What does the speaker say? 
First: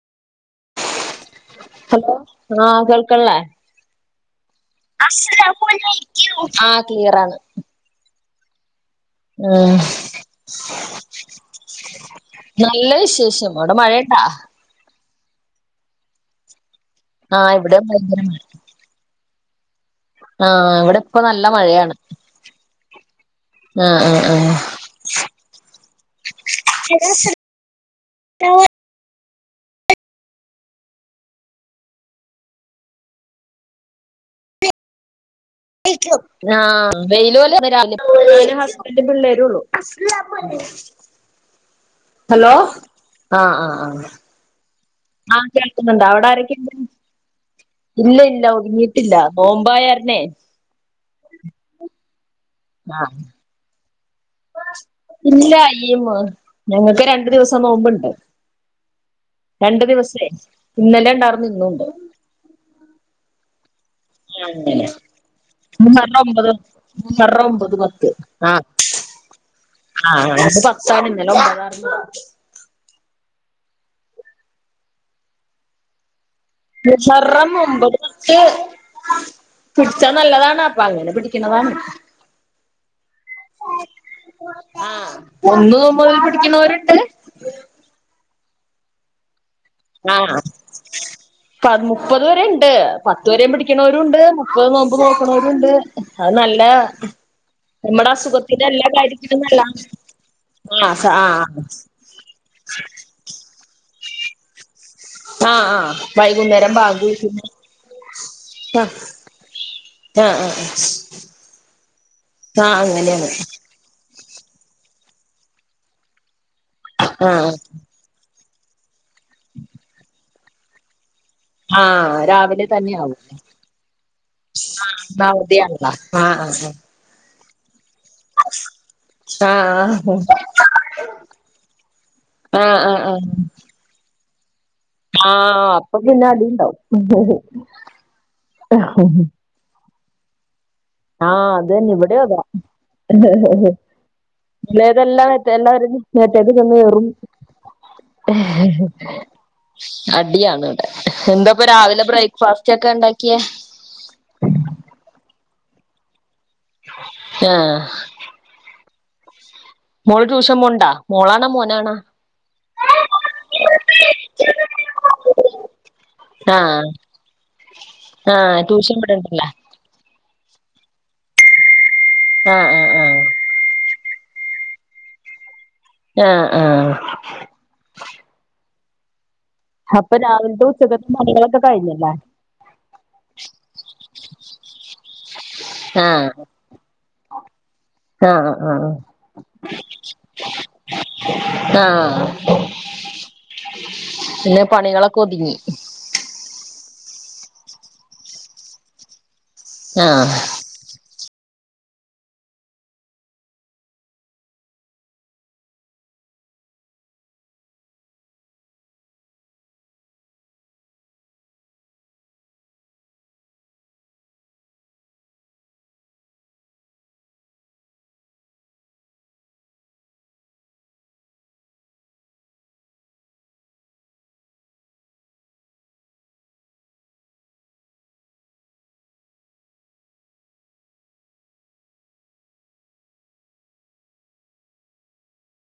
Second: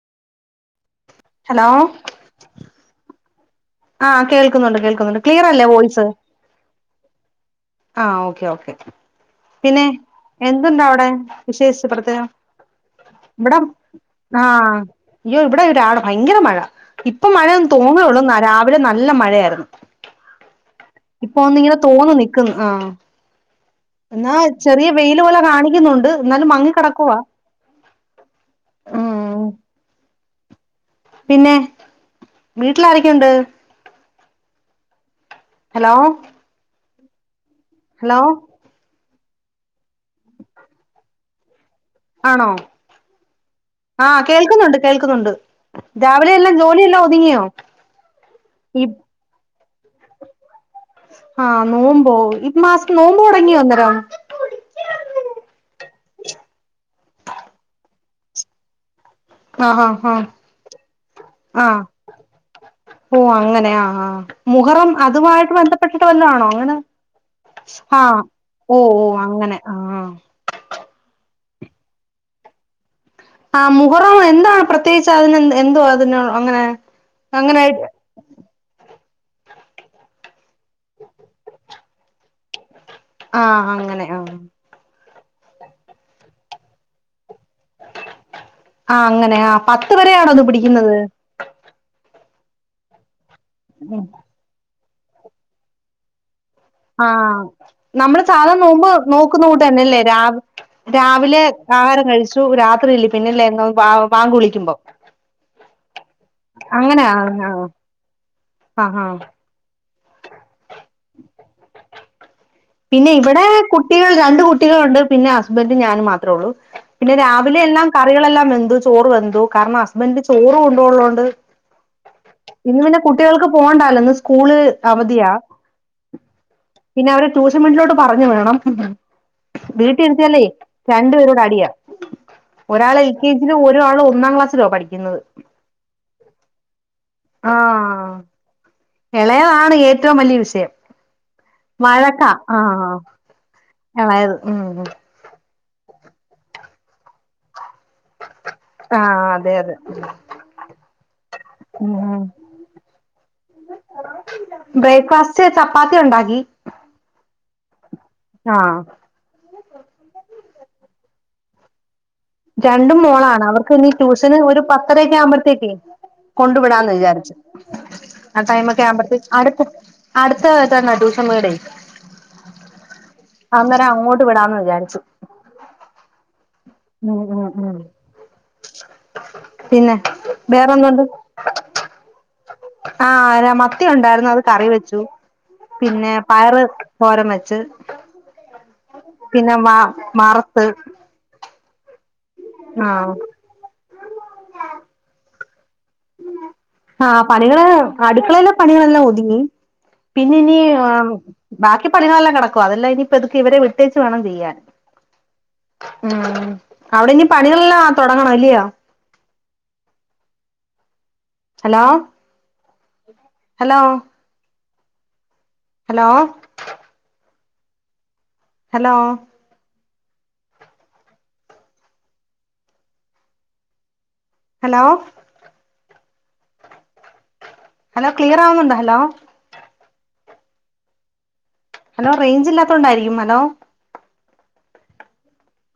Hello ആഹ് കേൾക്ക്ണല്ലേ ആഹ് കേൾക്കുന്നുണ്ട് കേൾക്കുന്നുണ്ട് ക്ലിയർ അല്ലേ വോയ്സ് ആഹ് ക്ലിയർ ആണ് ആഹ് ഓക്കെ ഓക്കെ പിന്നെ ആഹ് എന്തുണ്ട് അവിടെ വിശേഷിച്ച് പ്രത്യേകം നല്ല വിശേഷം ഇവിടം അവിടെ മഴയുണ്ടാ ആഹ് അയ്യോ ഇവിടെ ഒരാടെ ഭയങ്കര മഴ ഇപ്പൊ ആഹ് മഴയൊന്ന് ഇവിടെ ഭയങ്കര തോന്നേയുള്ളൂന്ന് മഴ രാവിലെ നല്ല മഴയായിരുന്നു ആഹ് ഇവടെ ഇപ്പൊ നല്ല മഴയാണ് ക്കുന്ന് ആഹ് ആഹ് ആഹ് എന്നാ ആഹ് ചെറിയ വെയില് പോലെ കാണിക്കുന്നുണ്ട് എന്നാലും മങ്ങി കെടക്കുവാ പിന്നെ വീട്ടില് ആരൊക്കെയുണ്ട് ഹലോ ആഹ് വെയില് [unintelligible] ഹലോ രണ്ട് പിള്ളേര് ഒള്ളു ആണോ ആഹ് കേൾക്കുന്നുണ്ട് കേൾക്കുന്നുണ്ട് ആഹ് കേൾക്കുന്നുണ്ട് അവിടെ രാവിലെ എല്ലാം ആരൊക്കെയുണ്ട് ജോലിയെല്ലാം ഒതുങ്ങിയോ ഇല്ല ഇല്ല ഈ ഒതുങ്ങിയിട്ടില്ല നോമ്പായ കാരണെ ആഹ് നോമ്പോ ഈ മാസ ആഹ് നോമ്പു തൊടങ്ങിയോ അന്നേരം ഇല്ല യ്യ്മ് ഞങ്ങക്ക് രണ്ടു ദിവസം നോമ്പ്ണ്ട് ആഹ് രണ്ടു ആഹ് ആഹ് ദിവസേ ഇന്നലെ ഉണ്ടാർന്നു ഇന്നും ആഹ് ഉണ്ട് ഓ അങ്ങനെ ആഹ് ആഹ് അങ്ങനെ മുഹ്റം അതുമായിട്ട് ബന്ധപ്പെട്ടിട്ട് മുഹറം വല്ലോം ആണോ ഒമ്പത് അങ്ങനെ മുഹറം ഒമ്പത് പത്ത് ആഹ് ഓഹ് ഓഹ് അങ്ങനെ ആഹ് [unintelligible] ഇന്നലെ ഒമ്പത് ആറുന്നു ആഹ് മുഹ്റം എന്താ പ്രത്യേകിച്ച് അതിന് എന്തുവാ അതിന് അങ്ങനെ മുഹറം അങ്ങനെ ഒമ്പതും പത്ത് പിടിച്ചാ നല്ലതാണ് അപ്പൊ അങ്ങനെ പിടിക്കുന്നതാണ് ആഹ് അങ്ങനെ ആഹ് ആ ഒന്നും മുതൽ പിടിക്കുന്നവരുണ്ട് ആഹ് അങ്ങനെ ആഹ് പത്ത് വരെ ആണോ ആഹ് അത് പിടിക്കുന്നത് പ മുപ്പത് വരെ ഉണ്ട് പത്ത് വരെയും പിടിക്കുന്നവരും ഉണ്ട് മു മുപ്പതു നോമ്പ് നോക്കുണവരുണ്ട് അത് നല്ലതാ ആഹ് നമ്മള് സാദാ നോമ്പ് നോക്കുന്ന കാര്യത്തിനുംന്നല്ല കൂട്ട് തന്നെ അല്ലെ രാവ്‌ ആഹ് സ രാവിലെ ആഹ് ആഹാരം കഴി ച്ചു രാത്രില്ലേ പിന്നിലെ ബാ ബാങ്ക് വിളിക്കുമ്പോ ആഹ് ആഹ് വൈകുന്നേരം ബാങ്ക് അങ്ങനെ ആഹ് വിളിച്ചിട്ട് ആഹ് ആഹ് ആഹ് ആഹ് ആഹ് പിന്നെ അങ്ങനെയാണ് ഇവടെ കുട്ടികൾ രണ്ട് കുട്ടികളുണ്ട് പിന്നെ ഹസ്ബന്റും ഞാനും മാത്രേ ഒള്ളു പിന്നെ ആഹ് രാവിലെ എല്ലാം കറികളെല്ലാം വെന്തു ചോറ് വെന്തു കാരണം ഹസ്ബന്റ് ചോറ് കൊണ്ട് പോവാൻ ഉള്ളതോണ്ട് ആഹ് രാവിലെ ഇന്ന് തന്നെ പിന്നെ ആവും കുട്ടികൾക്ക് പോവണ്ടാവുല്ല ഇന്ന് സ്കൂള് ഇന്ന് അവധിയാ അവധിയാണല്ലോ ആഹ് ആഹ് പിന്നെ അവര് ട്യൂഷൻ വീട്ടിലോട്ട് പറഞ് വിടണം ആഹ് ആഹ് വീട്ടി ഇരുത്തിയാലേ രണ്ടു പേരൂടെ അടിയാ ആഹ് ആഹ് ഒരാള് ആഹ് എൽ കെജി ലും ഒരാള് ഒന്നാം ക്ലാസ്സിലുമാ പഠി ആഹ് അപ്പൊ പിന്നെ അടിണ്ടാവും ആഹ് എളയതാണ് ഏറ്റവും വലിയ വിഷയം ആഹ് അത് തന്നെ ഇവിടെ വഴക്കാ അതാ ആഹ് ഇളയത് ഉം ഇളയതെല്ലാം ആഹ് [unintelligible] അതെ അതെ അടിയാണ് ഇവടെ എന്താപ്പ രാവിലെ ഉം ബ്രേക്ക് ഫാസ്റ്റ് ഒക്കെ ഇണ്ടാക്കിയെ? ബ്രേക്ക്ഫാസ്റ്റ് ചപ്പാത്തി ഉണ്ടാക്കി ആഹ് ആഹ് മോള് ട്യൂഷൻ പോവ്ണ്ടോ? മോളാണോ, മോനാണോ? രണ്ടും മോളാണ് അവർക്ക് ഇനി ട്യൂഷന് ഒരു പത്തരയൊക്കെ ആവുമ്പത്തേക്ക്‌ കൊണ്ടു ആഹ് വിടാന്ന് വിചാരിച്ചു ആഹ് ടൈമ് ഒക്കെ ട്യൂഷൻ ആവുമ്പത്തേക്ക് ഇവിടെണ്ടല്ലേ ആര്ക്ക് അടുത്ത് തന്നാ ട്യൂഷൻ വീടെ ആഹ് ആഹ് ആഹ് അന്നേരം അങ്ങോട്ട് വിടാന്ന് വിചാരിച്ചു ആഹ് ആഹ് ഉം ഉം ഉം പിന്നെ അപ്പൊ രാവിൽത്തേം വേറെന്തുണ്ട് ഉച്ചക്കത്തേം പണികളൊക്കെ കഴിഞ്ഞല്ലേ? ആഹ് അര മത്തി ഉണ്ടായിരുന്നു അത് കറി വെച്ചു പിന്നെ ആഹ് പയറ് തോരൻ വെച്ച് ആഹ് ആഹ് പിന്നെ മാ മറത്ത് ആഹ് ആഹ് പിന്നെ പണികളൊക്കെ ഒതുങ്ങി ആഹ് പണികള് അടുക്കളയിലെ പണികളെല്ലാം ഒതുങ്ങി ആഹ് പിന്നെ ഇനി ആഹ് ബാക്കി പണികളെല്ലാം കെടക്കുവാ അതെല്ലാം ഇനി പെതു‌ക്കി ഇവരെ വിട്ടേച്ച് വേണം ചെയ്യാൻ ഉം അവിടെ ഇനി പണികളെല്ലാം തോടങ്ങണം ഇല്ലയോ? Hello hello hello hello hello hello ക്ലിയറാ ആവുന്നുണ്ടോ? ഹലോ ഹലോ റേഞ്ച് ഇല്ലാത്തോണ്ടായിരിക്കും ഹലോ